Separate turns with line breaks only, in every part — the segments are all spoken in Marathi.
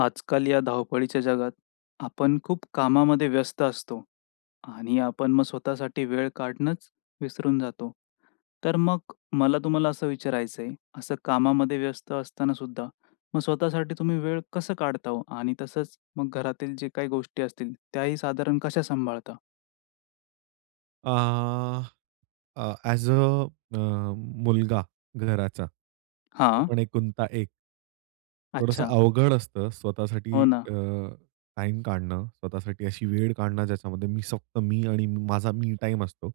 आजकाल या धावपळीच्या जगात, आपण खूप कामामध्ये व्यस्त असतो आणि आपण मग स्वतःसाठी वेळ काढणंच विसरून जातो. तर मग मला तुम्हाला असं विचारायचंय, असं कामामध्ये व्यस्त असताना सुद्धा मग स्वतःसाठी तुम्ही वेळ कसं काढता हो? आणि तसंच मग घरातील जे काही गोष्टी असतील, त्याही साधारण कशा सांभाळता?
अह अ, ॲज अ अ, मुलगा घराचा. तो
हां.
पण एकुलता एक. थोडंसं
अच्छा.
अवघड असतं स्वतःसाठी
हो ना.
अ, टाइम काढणं, स्वतःसाठी अशी वेळ काढणं ज्याच्यामध्ये मी फक्त मी आणि माझा मी टाइम असतो.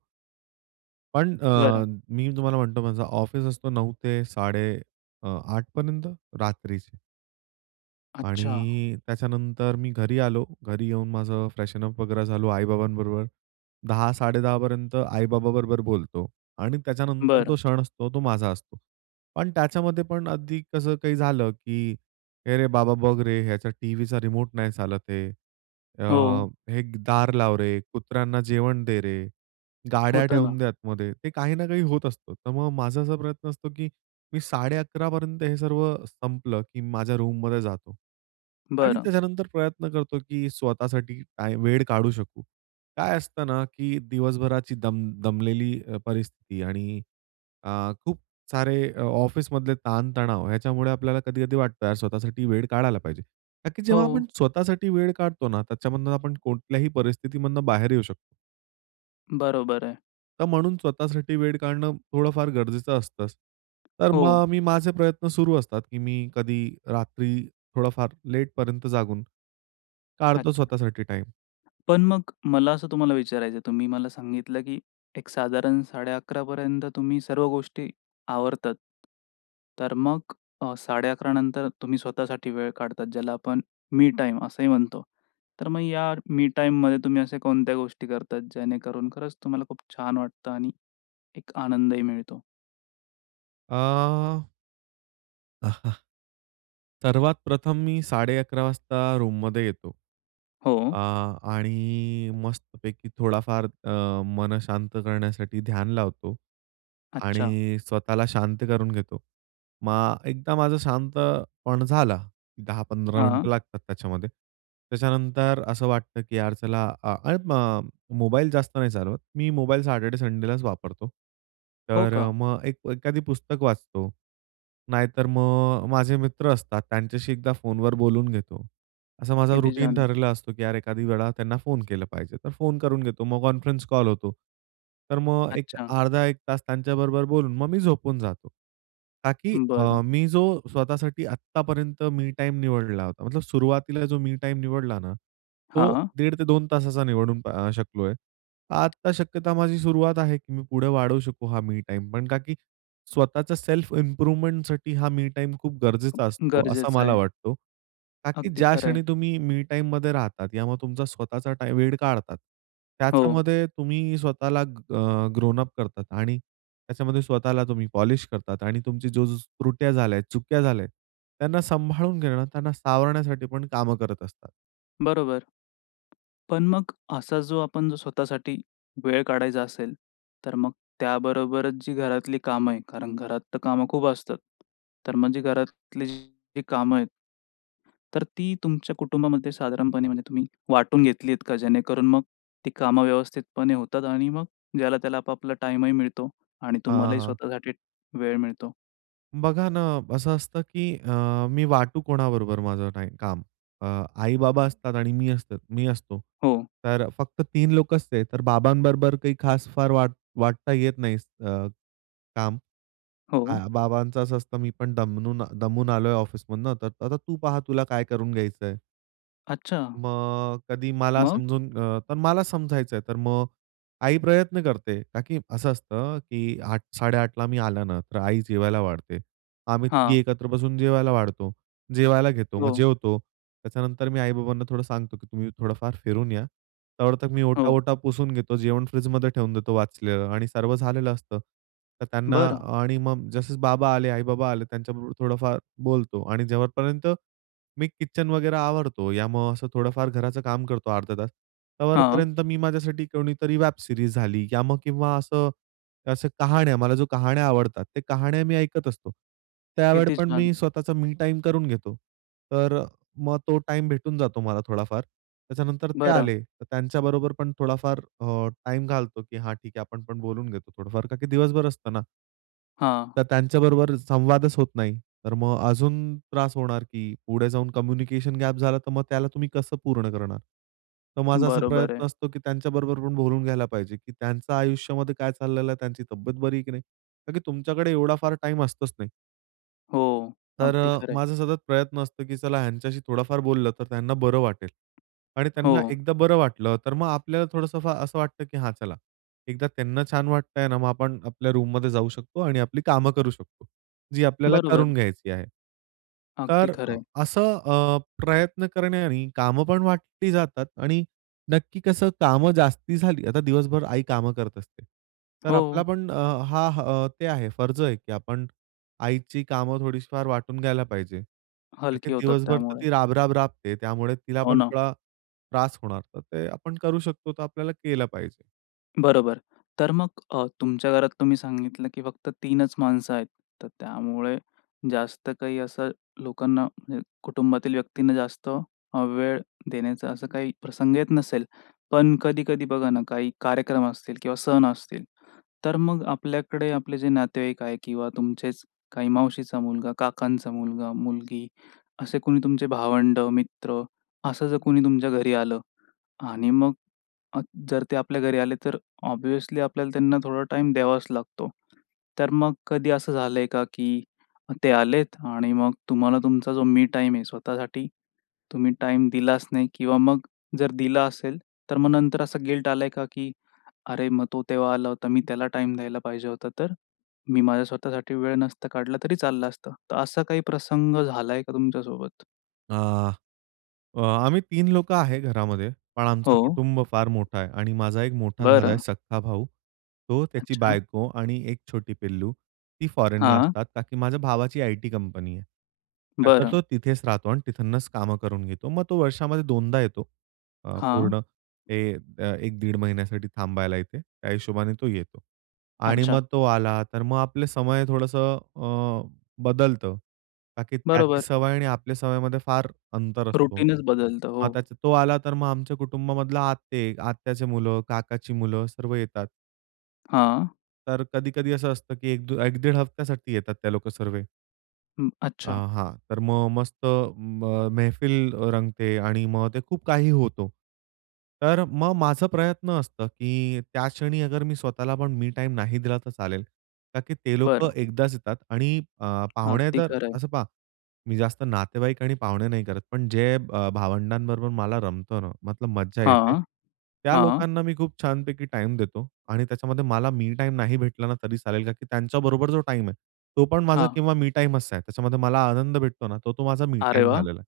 पण अ,
बरं.
मी तुम्हाला म्हणतो माझा ऑफिस असतो 9.00 ते साडे अ, आठपर्यंत रात्रीचे.
अच्छा.
आणि त्याच्यानंतर मी घरी आलो. घरी येऊन माझं फ्रेशन अप वगैरे झालो. आई-बाबांबरोबर 10.00 10.30 पर्यंत आई-बाबांबरोबर बोलतो आणि त्याच्यानंतर तो
बरं.
क्षण असतो, तो माझा असतो. पण त्याच्यामध्ये पण अगदी कसं काही झालं की "ए रे बाबा, बघ रे, ह्याचा टीव्हीचा रिमोट नाही चालत आहे." अ,
हो.
"हे दार लाव रे," "कुत्र्यांना जेवण दे रे," "गाड्या
होतं
ठेवून
ना.
द्या आतमध्ये." ते काही ना काही होत असतं. तर मग माझा असा प्रयत्न असतो की मी 11.30 पर्यंत हे सर्व संपलं, की माझ्या रूममध्ये जातो. आणि
बरं.
त्याच्यानंतर प्रयत्न करतो की स्वतःसाठी टाईम, वेळ काढू शकू. काय असतं ना, की दिवसभराची दम दमलेली अ, परिस्थिती आणि अ, खूप सारे अ, ऑफिसमधले ताण-तणाव ह्याच्यामुळे आपल्याला कधी-कधी वाटतं यार स्वतःसाठी वेळ काढायला पाहिजे. ताकी जेव्हा आपण
हो.
स्वतःसाठी वेळ काढतो ना त्याच्यामधून आपण कोणत्याही परिस्थितीमधून बाहेर येऊ शकतो.
बरोबर आहे.
तर म्हणून स्वतःसाठी वेळ काढणं थोडं फार गरजेचं असतंच तर
हो.
मग मी माझे प्रयत्न सुरु असतात की मी कधी रात्री थोडंफार लेटपर्यंत जागून काढतो
अच्छा.
स्वतःसाठी टाईम.
पण मग मला असं तुम्हाला विचारायचं आहे, तुम्ही मला सांगितलं की एक साधारण 11:30 पर्यंत तुम्ही सर्व गोष्टी आवरतात. तर मग अ, 11:30 नंतरच तुम्ही स्वतःसाठी वेळ काढतात. ज्याला आपण मी टाईम असेही म्हणतो. तर मग या मी टाईम मध्ये तुम्ही अशा कोणत्या गोष्टी करतात, जेणेकरून खरंच तुम्हाला खूप छान वाटतं आणि एक आनंदही मिळतो?
अह. सर्वात प्रथम मी 11:30 वाजता रूममध्ये येतो.
हो.
अ, आणि मस्तपैकी थोडाफार अ, मन शांत करण्यासाठी ध्यान लावतो
अच्छा.
आणि स्वतःला शांत करून घेतो. मग एकदा माझं शांत मन झालं, 10-15
हां.
मिनिटं लागतात त्याच्यामध्ये. त्याच्यानंतर असं वाटतं की यार चला अ, ऐ म मोबाईल जास्त नाही चालवत. मी मोबाईल सॅटर्डे संडेलाच वापरतो.
हो
तर
का?
मग एक एखादं पुस्तक वाचतो. नाहीतर मग माझे मित्र असतात, त्यांच्याशी एकदा फोनवर बोलून घेतो. असं माझा
किती
रूटीन
छान!
ठरलेलं असतं की यार एखाद वेळा त्यांना फोन केला पाहिजे, तर फोन करून घेतो. मग कॉन्फरन्स कॉल होतो. तर मग एक
अच्छा.
अर्धा 1 तास त्यांच्याबरोबर बोलून, मग मी झोपून जातो, का की अ,
बरं.
मी जो स्वतःसाठी आत्तापर्यंत मी टाईम निवडला होता, मतलब सुरुवातीला जो मी टाईम निवडला ना तो
हां.
दीड ते 2 तासाचा निवडून अ, शकलोय. आता शक्यता माझी सुरुवात आहे, की मी पुढे वाढवू शकू हा मी टाईम. पण का की स्वतःच सेल्फ इम्प्रूव्हमेंट हा मी टाईम खूप गरजेचा असतो असं
गरजेचं
मला
आहे.
वाटतं. का की
अगदी
ज्या
खरं आहे.
क्षणी तुम्ही मी टाईममध्ये राहतात, यामुळे तुमचा स्वतःचा टा वेळ काढतात,
हो.
त्याच्यामध्ये तुम्ही स्वतःला अ ग्रोन अप करतात आणि त्याच्यामध्ये स्वतःला तुम्ही पॉलिश करतात आणि तुमची जो जो त्रुट्या झाल्या आहेत, चुका झाल्या आहेत, त्यांना सांभाळून घेणं, त्यांना सावरण्यासाठी पण कामं करत असतात
बरोबर. पण मग असा जो, आपण जो स्वतःसाठी वेळ काढायचा असेल, तर मग त्याबरोबरच जी घरातली कामं आहे, कारण घरात तर कामं खूप असतात तर मग जी घरातली जी कामं आहेत, तर ती तुमच्या कुटुंबामध्ये साधारणपणे, म्हणजे तुम्ही वाटून घेतली आहेत का? जेणेकरून मग ती कामं व्यवस्थितपणे होतात आणि मग ज्याला-त्याला आपापला टाइमही मिळतो आणि
हां,
तुम्हालाही
हां.
स्वतःसाठी वेळ मिळतो.
बघा ना असं असतं की अ, मी वाटू कोणाबरोबर माझं टाई काम? अ, आई-बाबा असतात आणि मी असत मी असतो.
हो.
तर फक्त 3 लोक असते तर बाबांबरोबर काही खास फार वाट वाटता येत नाही अ, काम. अ,
हो.
बाबांच अस असतं "मी पण दमूनन दमून आलोय ऑफिसमधनं तर आता तू पहा तुला काय करून घ्यायचंय."
अच्छा.
मग कधी मला
मग?
समजून अ, तर मला समजायचं आहे. तर मग आई प्रयत्न करते ताकी असं असतं, की 8:00-8:30 ला मी आल्यानंतर आई जेवायला वाढते. आम्ही तिघे
हां.
एकत्र बसून जेवायला वाढतो, जेवायला घेतो, मग
हो.
जेवतो. त्याच्यानंतर मी आई-बाबांना थोडं सांगतो, की तुम्ही थोडं-फार फिरून या तोवर तर मी
हो.
ओटा-वोटा पुसून घेतो, जेवण फ्रिजमध्ये ठेवून देतो, वाचलेलं आणि सर्व झालेलं असतं. तर त्यांना
बरं.
आणि मग जसं बाबा आले, आई-बाबा आले त्यांच्याबरोबर थोडंफार बोलतो आणि जेव्हापर्यंत मी किचन वगैरे आवरतो या मग असं थोडंफार घराचं काम करतो अर्धा तास,
हां.
तोवरपर्यंत मी, माझ्यासाठी कोणीतरी वेब सीरीज झाली या मग किंवा असं अशा कहाण्या, मला जो कहाण्या आवडतात. त्या कहाण्या मी ऐकत असतो त्यावेळी
किती
पण
छान!
मी स्वतःचा मी टाईम करून घेतो. तर मग तो टाईम भेटून जातो मला थोडाफार. त्याच्यानंतर ते
बरं.
आले, तर त्यांच्याबरोबर पण थोडाफार अ, टाईम घालतो, की हा ठीक आहे, आपण पण बोलून घेतो थोडंफार का की दिवसभर असतं ना
हां.
तर त्यांच्याबरोबर संवादच होत नाही. तर मग अजून त्रास होणार, की पुढे जाऊन कम्युनिकेशन गॅप झाला, तर मग त्याला तुम्ही कसं पूर्ण करणार. तर माझा असा
बरोबर आहे.
प्रयत्न असतो, की त्यांच्याबरोबर पण बोलून घ्यायला पाहिजे, की त्यांचं आयुष्यामध्ये काय चाललेलं आहे, त्यांची तब्येत बरी आहे की नाही? का की तुमच्याकडे एवढा फार टाईम असतंच नाही.
हो,
तर
अगदी
अ,
खरं आहे.
माझा सतत प्रयत्न असतो, की चला ह्यांच्याशी थोडाफार बोललं तर त्यांना बरं वाटेल. आणि
हो.
त्यांना एकदा बरं वाटलं, तर मग आपल्याला थोडंसं फा असं वाटतं, की हां, चला एकदा त्यांना छान वाटतंय ना, मग आपण आपल्या रूममध्ये जाऊ शकतो आणि आपली कामं करू शकतो, जी आपल्याला
बरोबर.
करून घ्यायची आहे.
अगदी
तर अ,
खरं आहे.
असं अ, प्रयत्न करण्याने, काम पण वाटली जातात आणि नक्की कसं कामं जास्ती झाली आता दिवसभर आई कामं करत असते, तर आपला
हो.
पण अ, हा ते आहे फर्ज आहे, की आपण आईची कामं थोडीशी फार वाटून घ्यायला पाहिजे. का की
हलकी होतात
दिवसभर तर
त्यामुळे.
ती राब-राब राबते, त्यामुळे तिला
हो,
पण
ना.
थोडा त्रास होणार. तर ते आपण करू शकतो, तर आपल्याला केलं पाहिजे.
बरोबर. तर मग अ, तुमच्या घरात तुम्ही सांगितलं, की फक्त 3च माणसं आहेत. तर त्यामुळे जास्त काही असं लोकांना, म्हणजे कुटुंबातील व्यक्तींना जास्त अ, वेळ देण्याचा असा काही प्रसंग येत नसेल. पण कधी-कधी बघा ना, काही कार्यक्रम असतील किंवा सण असतील, तर मग आपल्याकडे, आपले जे नातेवाईक आहे किंवा तुमचेच काही मावशीचा मुलगा, काकांचा मुलगा, मुलगी असे कोणी तुमचे भावंड, मित्र असं जर कोणी तुमच्या घरी आलं आणि मग अ, जर ते आपल्या घरी आले, तर ऑब्व्हियसली आपल्याला त्यांना थोडा टाईम द्यावाच लागतो. तर मग कधी असं झालंय का? की ते आलेत आणि मग तुम्हाला तुमचा जो मी टाईम आहे, स्वतःसाठी तुम्ही टाईम दिलाच नाही? किंवा मग जर दिला असेल, तर मग नंतर असं गिल्ट आलाय आहे का, की "अरे, मग तो तेव्हा आला होता, मी त्याला टाईम द्यायला पाहिजे होता, तर मी माझ्या स्वतःसाठी वेळ नसता काढला तरी चाललं असतं." तर असा काही प्रसंग झाला आहे का तुमच्यासोबत?
आ, अ, आम्ही 3 लोकं आहे घरामध्ये. पण, आमचं
हो.
कुटुंब फार मोठा आहे आणि माझा एक मोठा दादा आहे,
बरं.
सख्खा भाऊ. तो, त्याची
अच्छा.
बायको आणि एक छोटी पिल्लू, ती फॉरेनला
हां.
असतात. कारण, की माझ्या भावाची आयटी कंपनी आहे. तर,
बरं.
तो तिथेच राहतो आणि तिथूनच कामं करून घेतो. मग, तो वर्षामध्ये दोनदा येतो अ,
हां.
पूर्ण हे एक-दीड महिन्यासाठी थांबायला इथे. त्या हिशोबाने तो येतो. आणि,
अच्छा.
मग तो आला तर, मग आपलं समय थोडंसं अ, बदलतं. बाकीत्याची
बरोबर.
सवय आणि आपल्या सवयींमधे फार अंतर असतो.
रूटीनच बदलतं हो.
मग त्याचा तो आला तर, मग आमच्या कुटुंबामधला आत्ते, आत्याचे मुलं, काकाची मुलं सर्व येतात.
हां.
तर, कधी-कधी असं असतं, की एकदू एक-दीड हफ्त्यासाठी येतात ते लोक सर्व.
हं,
आ,
अच्छा.
हां तर मग मस्त म मैफिल रंगते आणि मग ते खूप काही होतो. तर, मग माझं प्रयत्न असतं, की त्या क्षणी अगरमी स्वतःला पण मी टाईम नाही दिला तर, चालेल. ता की ते लोकं
बरं.
एकदाच येतात आणि अ, पाहुणे
अगदी,
जर,
खरं आहे.
असं पहा मी जास्त नातेवाईक आणि पाहुणे नाही करत. पण, जे ब भावंडांबरोबर मला रमतंना मग तर मज्जा येते,
हां,
त्या
हां.
लोकांना मी खूप छानपैकी टाईम देतो. आणि त्याच्यामध्ये मला मी टाईम नाही भेटलाना तरी चालेल. कारण, की त्यांच्याबरोबर जो टाईम आहे. तो पण, माझा
हां.
किंवा मी टाईमच आहे. त्याच्यामध्ये मला आनंद भेटतोना तो, तो माझा मी
अरे
टाइम
वाह!
झालेला आहे.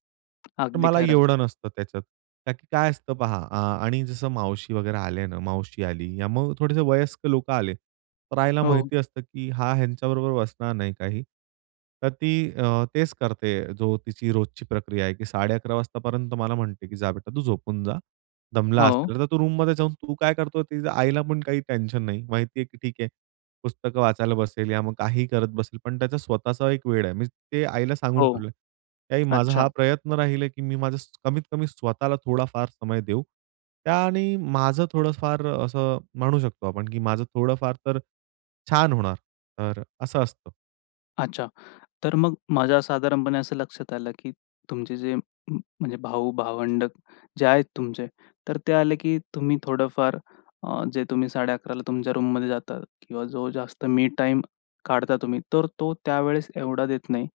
तर,
अगदी
मला
खरं.
एवढं नसतं त्याच्यात. कारण, की काय असतं पहा आ आणि जसं मावशी वगैरे आले ना, मावशी आली मग थोडेसे वयस्कर लोकं आले. तर, आईला
हो.
माहिती असतं, की हा ह्यांच्याबरोबर बसणार नाही काही. तर, ती अ, तेच करते जो तिची रोजची प्रक्रिया आहे, की 11.30 वाजेपर्यंत मला म्हणते, की "जा बेटा तू झोपून जा, दमला
हो.
असेल." तर, तू रूममध्ये जाऊन तू काय करतो ते आईला पण काही टेन्शन नाही माहिती आहे, की ठीक आहे, पुस्तकं वाचायला बसेल, या मग, काहीही करत बसेल. पण, त्याचा स्वतःचा एक वेळ आहे. मी ते आईला सांगून
हो.
ठेवलंय, की आई माझा हा
अच्छा.
प्रयत्न राहील आहे, की मी माझं कमीत-कमी स्वतःला थोडाफार समय देऊ. त्याने माझं थोडं फार असं म्हणू शकतो, आपण की माझं थोडंफार तर छान होणार तर असं असतं.
अच्छा. तर मग माझ्या साधारणपणे असं लक्षात आलं की तुमचे जे म्ह म्हणजे भाऊ-भावंड जे आहेत तुमचे. तर ते आले की तुम्ही थोडंफार अ, जे तुम्ही 11:30ला तुमच्या रूममध्ये जाता किंवा जो जास्त मी टाईम काढता तुम्ही. तर तो त्यावेळेस एवढा देत नाही.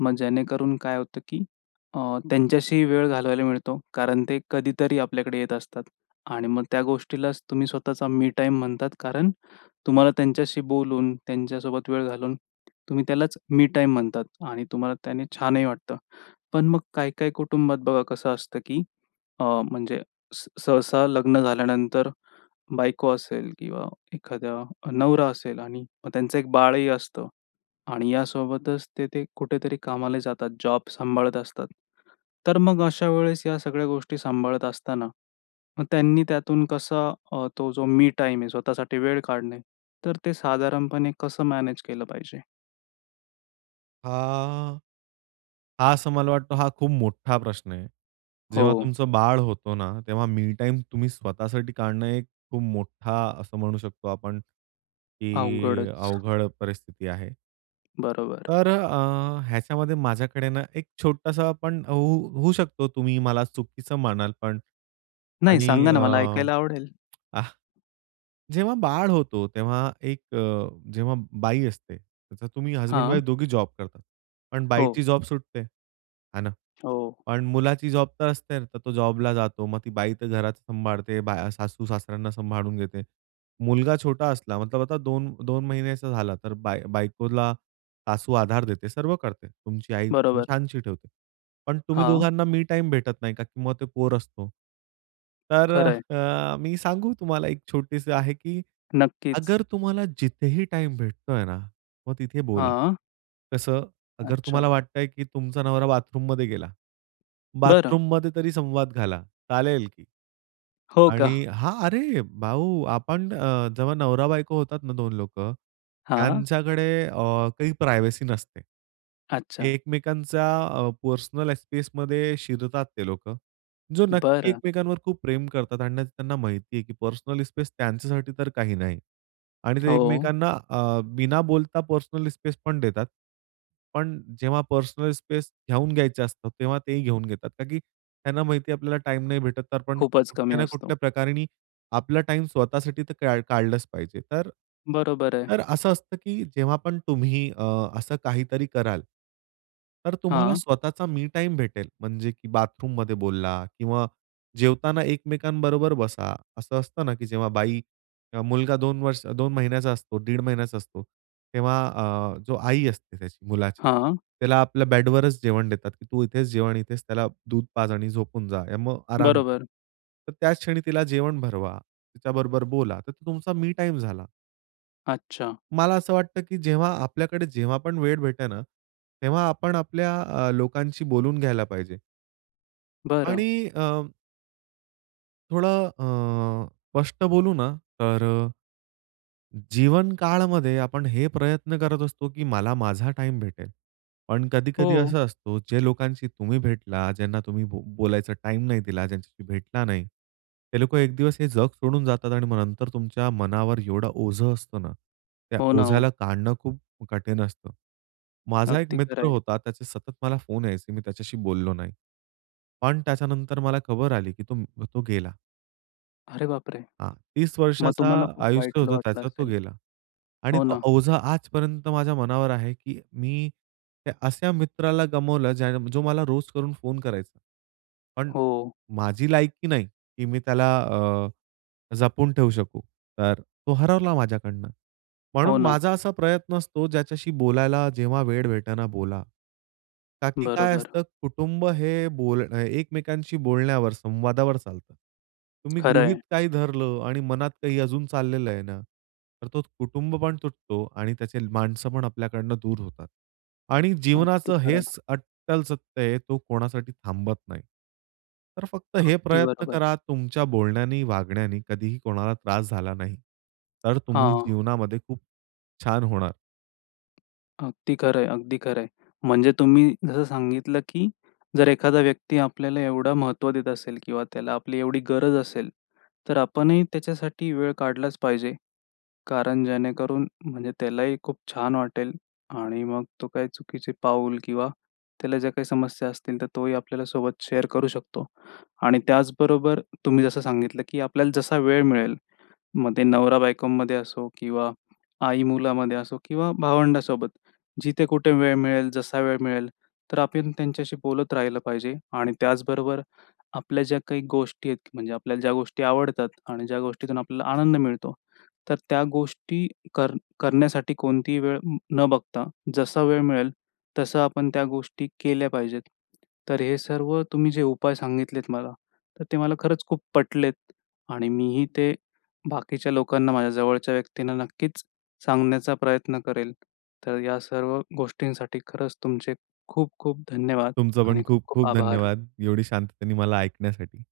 मग जेणेकरून काय होतं की अ, त्यांच्याशी वेळ घालवायला मिळतो. कारण ते कधीतरी आपल्याकडे येत असतात आणि मग त्या गोष्टीलाचं तुम्ही स्वतःचा मी टाईम म्हणतात. कारण तुम्हाला त्यांच्याशी बोलून, त्यांच्यासोबत वेळ घालून तुम्ही त्यालाचं मी टाईम म्हणतात आणि तुम्हाला त्याने छानही वाटतं. पण मग काही काही कुटुंबात बघा कसं असतं, की अ, म्हणजे स सहसा लग्न झाल्यानंतर बायको असेल किंवा एखादा नवरा असेल आणि मग त्यांचं एक बाळही असतं आणि या सोबतचं ते ते कुठेतरी कामाला जातात, जॉब सांभाळत असतात. तर मग अशा वेळेस या सगळ्या गोष्टी सांभाळत असताना मग त्यांनी त्यातून कसा अ, तो जो मी टाईम आहे स्वतःसाठी वेळ काढणे. तर ते साधारणपणे कसं मॅनेज केलं पाहिजे?
आ, हा असं मला वाटतं, हा खूप मोठा प्रश्न आहे. जेव्हा
हो.
तुमचं बाळ होतो ना, तेव्हा मी टाईम तुम्ही स्वतःसाठी काढणं, एक खूप मोठा असं म्हणू शकतो आपण की
अवघडच.
अवघड परिस्थिती आहे.
बरोबर.
तर अ, ह्याच्यामध्ये माझ्याकडे ना, एक छोटासा पण हो होऊ शकतो, तुम्ही मला चुकीचं म्हणाल पण
नाही,
आणि
सांगा
अ,
ना मला ऐकायला आवडेल.
आह, जेव्हा बाळ होतो, तेव्हा एक अ, जेव्हा बाई असते, तर तुम्ही हसबँड
हां.
वाईफ दोघी जॉब करतात. पण
हो.
बाईची जॉब सुटते. हे ना?
हो.
पण मुलाची जॉब तर असते ना, तर तो जॉबला जातो. मग ती बाई तर घरात सांभाळते, बा सासू-सासऱ्यांना सांभाळून घेते. मुलगा छोटा असला मतलब आता 2-2 महिन्याचा झाला तर बाय बायकोला सासू आधार देते. सर्व करते तुमची आई
बरोबर.
छानशी ठेवते. पण तुम्ही
हां.
दोघांना मी टाईम भेटत नाही, का की मग ते पोर असतो. तर
खरं आहे.
अ, मी सांगू तुम्हाला? एक छोटीशी आहे की
नक्कीच.
अगर तुम्हाला जिथेही टाईम भेटतोय ना, मग तिथे बोला,
हां.
कसं? अगर तुम्हाला
अच्छा.
वाटतंय की तुमचा नवरा बाथरूममध्ये गेला,
बरं.
बाथरूममध्ये तरी संवाद घाला, चालेल की
हो का?
आणि हां, अरे भाऊ आपण अ, जेव्हा नवरा-बायको होतात ना 2 लोकं,
हां.
त्यांच्याकडे अ, काही प्रायव्हसी नसते.
अच्छा.
एकमेकांच्या अ, पर्सनल स्पेसमध्ये शिरतात ते लोकं, जो नक्की
बरं.
एकमेकांवर खूप प्रेम करतात आणि त्यांना माहिती आहे की पर्सनल स्पेस त्यांच्यासाठी तर काही नाही आणि ते
हो.
एकमेकांना अ, बिना बोलता पर्सनल स्पेस पण देतात. पण जेव्हा पर्सनल स्पेस घेऊन घ्यायचं असतं, तेव्हा ते ही घेऊन घेतात. का की त्यांना माहिती आहे आपल्याला टाईम नाही भेटत तर आपण
खूपच कमी
कुठल्या ना
असतो.
कुठल्या प्रकाराने आपला टाईम स्वतःसाठी तर का काढलंच पाहिजे. तर
बरोबर आहे.
तर असं असतं की जेव्हा पण तुम्ही अ, असं काहीतरी कराल तर तुम्हाला
हां.
स्वतःचा मी टाईम भेटेल. म्हणजे की बाथरूममध्ये बोलला किंवा जेवताना एकमेकांबरोबर बसा. असं असतं ना की जेव्हा बाई, अ मुलगा 2 वर्ष 2 महिन्याचा असतो, दीड महिन्याचा असतो, तेव्हा अ, जो आई असते त्याची मुलाची,
हां.
त्याला आपल्या बेड वरच जेवण देतात की तू इथेच जेव आणि इथेच त्याला दूध पाज आणि झोपून जा आणि मग आराम कर.
बरोबर.
तर त्याच क्षणी तिला जेवण भरवा, तिच्याबरोबर बोला तर तो तुमचा मी टाईम झाला.
अच्छा.
मला असं वाटतं की जेव्हा आपल्याकडे जेव्हा पण वेळ भेटते ना, तेव्हा आपण आपल्या अ, लोकांशी बोलून घ्यायला पाहिजे.
बरं.
आणि अ थोडा अ, स्पष्ट बोलू ना, तर जीवन काळामध्ये आपण हे प्रयत्न करत असतो की मला माझा टाईम भेटेल. पण कधी-कधी
हो.
असं असतं जे लोकांशी तुम्ही भेटला, ज्यांना तुम्ही बोलायचा टाईम नाही दिला, ज्यांच्याशी भेटला नाही. हे लोकं एक दिवस हे जग सोडून जातात आणि मग नंतर तुमच्या मनावर एवढं ओझं असतं ना. त्या
हो ना.
ओझ्याला
हो.
काढणं खूप कठीण असतं. माझा एक
अगदी खरं
मित्र
आहे.
होता. त्याचे सतत मला फोन यायचे. मी त्याच्याशी बोललो नाही. पण त्याच्यानंतर मला खबर आली की तो तो गेला.
अरे बापरे!
हां. 30
मग
वर्षाचा
तुम्हाला खूप
आयुष्य
वाईट ल
होतं
वाटलं
त्याचं. तो
असेल?
गेला. आणि
हो
तो
ना.
ओझं आजपर्यंत माझ्या मनावर आहे की मी त्या अशा मित्राला गमावलं ज्या जो मला रोज करून फोन करायचा. पण
हो.
माझी लायकी नाही की मी त्याला अ, जपून ठेवू शकू, तर तो हरवला माझ्याकडनं.
हो
म्हणून
ना.
माझा असा प्रयत्न असतो ज्याच्याशी बोलायला जेव्हा वेळ भेटतं ना बोला. का की काय
बरोबर.
असतं कुटुंब हे बोल एकमेकांशी बोलण्यावर संवादावर चालतं. तुम्ही
खरं
गृहीत
आहे.
काही धरलं आणि मनात काही अजून चाललेलं आहे ना, तर तो कुटुंब पण तुटतो. आणि त्याचे माणसं पण आपल्याकडनं दूर होतात. आणि
अगदी
जीवनाचं
खरं.
हेच अट्टल सत्य आहे तो कोणासाठी थांबत नाही. तर फक्त हे
अगदी
प्रयत्न
बरोबर.
करा, तुमच्या बोलण्याने वागण्याने कधीही कोणाला त्रास झाला नाही तर तुम्ही
हां.
जीवनामध्ये खूप छान होणार.
अगदी खरं आहे. अगदी खरं आहे. म्हणजे तुम्ही जसं सांगितलं, की जर एखादा व्यक्ती आपल्याला एवढं महत्त्व देत असेल किंवा त्याला आपली एवढी गरज असेल. तर आपणही त्याच्यासाठी वेळ काढलाचं पाहिजे. कारण जेणेकरून म्हणजे त्यालाही खूप छान वाटेल आणि मग तो काही चुकीचे पाऊल किंवा त्याला ज्या काही समस्या असतील तर तोही आपल्याला सोबत शेअर करू शकतो. आणि त्याचबरोबर तुम्ही जसं सांगितलं, की आपल्याला जसा वेळ मिळेल, मग ते नवरा-बायकोमध्ये असो किंवा आई मुलामध्ये असो किंवा भावंडासोबत. जिथे कुठे वेळ मिळेल, जसा वेळ मिळेल तर आपण त्यांच्याशी बोलत राहिलं पाहिजे. आणि त्याचबरोबर आपल्या ज्या काही गोष्टी आहेत म्हणजे आपल्याला ज्या गोष्टी आवडतात आणि ज्या गोष्टीतून आपल्याला आनंद मिळतो. तर त्या गोष्टी कर करण्यासाठी कोणतीही वेळ न बघता जसा वेळ मिळेल तसं आपण त्या गोष्टी केल्या पाहिजेत. तर हे सर्व तुम्ही जे उपाय सांगितलेत मला. तर ते मला खरंच खूप पटलेत आणि मीही ते बाकीच्या लोकांना, माझ्या जवळच्या व्यक्तींना नक्कीचं सांगण्याचा प्रयत्न करेल. तर या सर्व गोष्टींसाठी खरंच तुमचे खूप-खूप धन्यवाद
तुमचं पण
आणि खूप-खूप
खूप-खूप
आभार.
धन्यवाद. एवढी शांततेने मला ऐकण्यासाठी.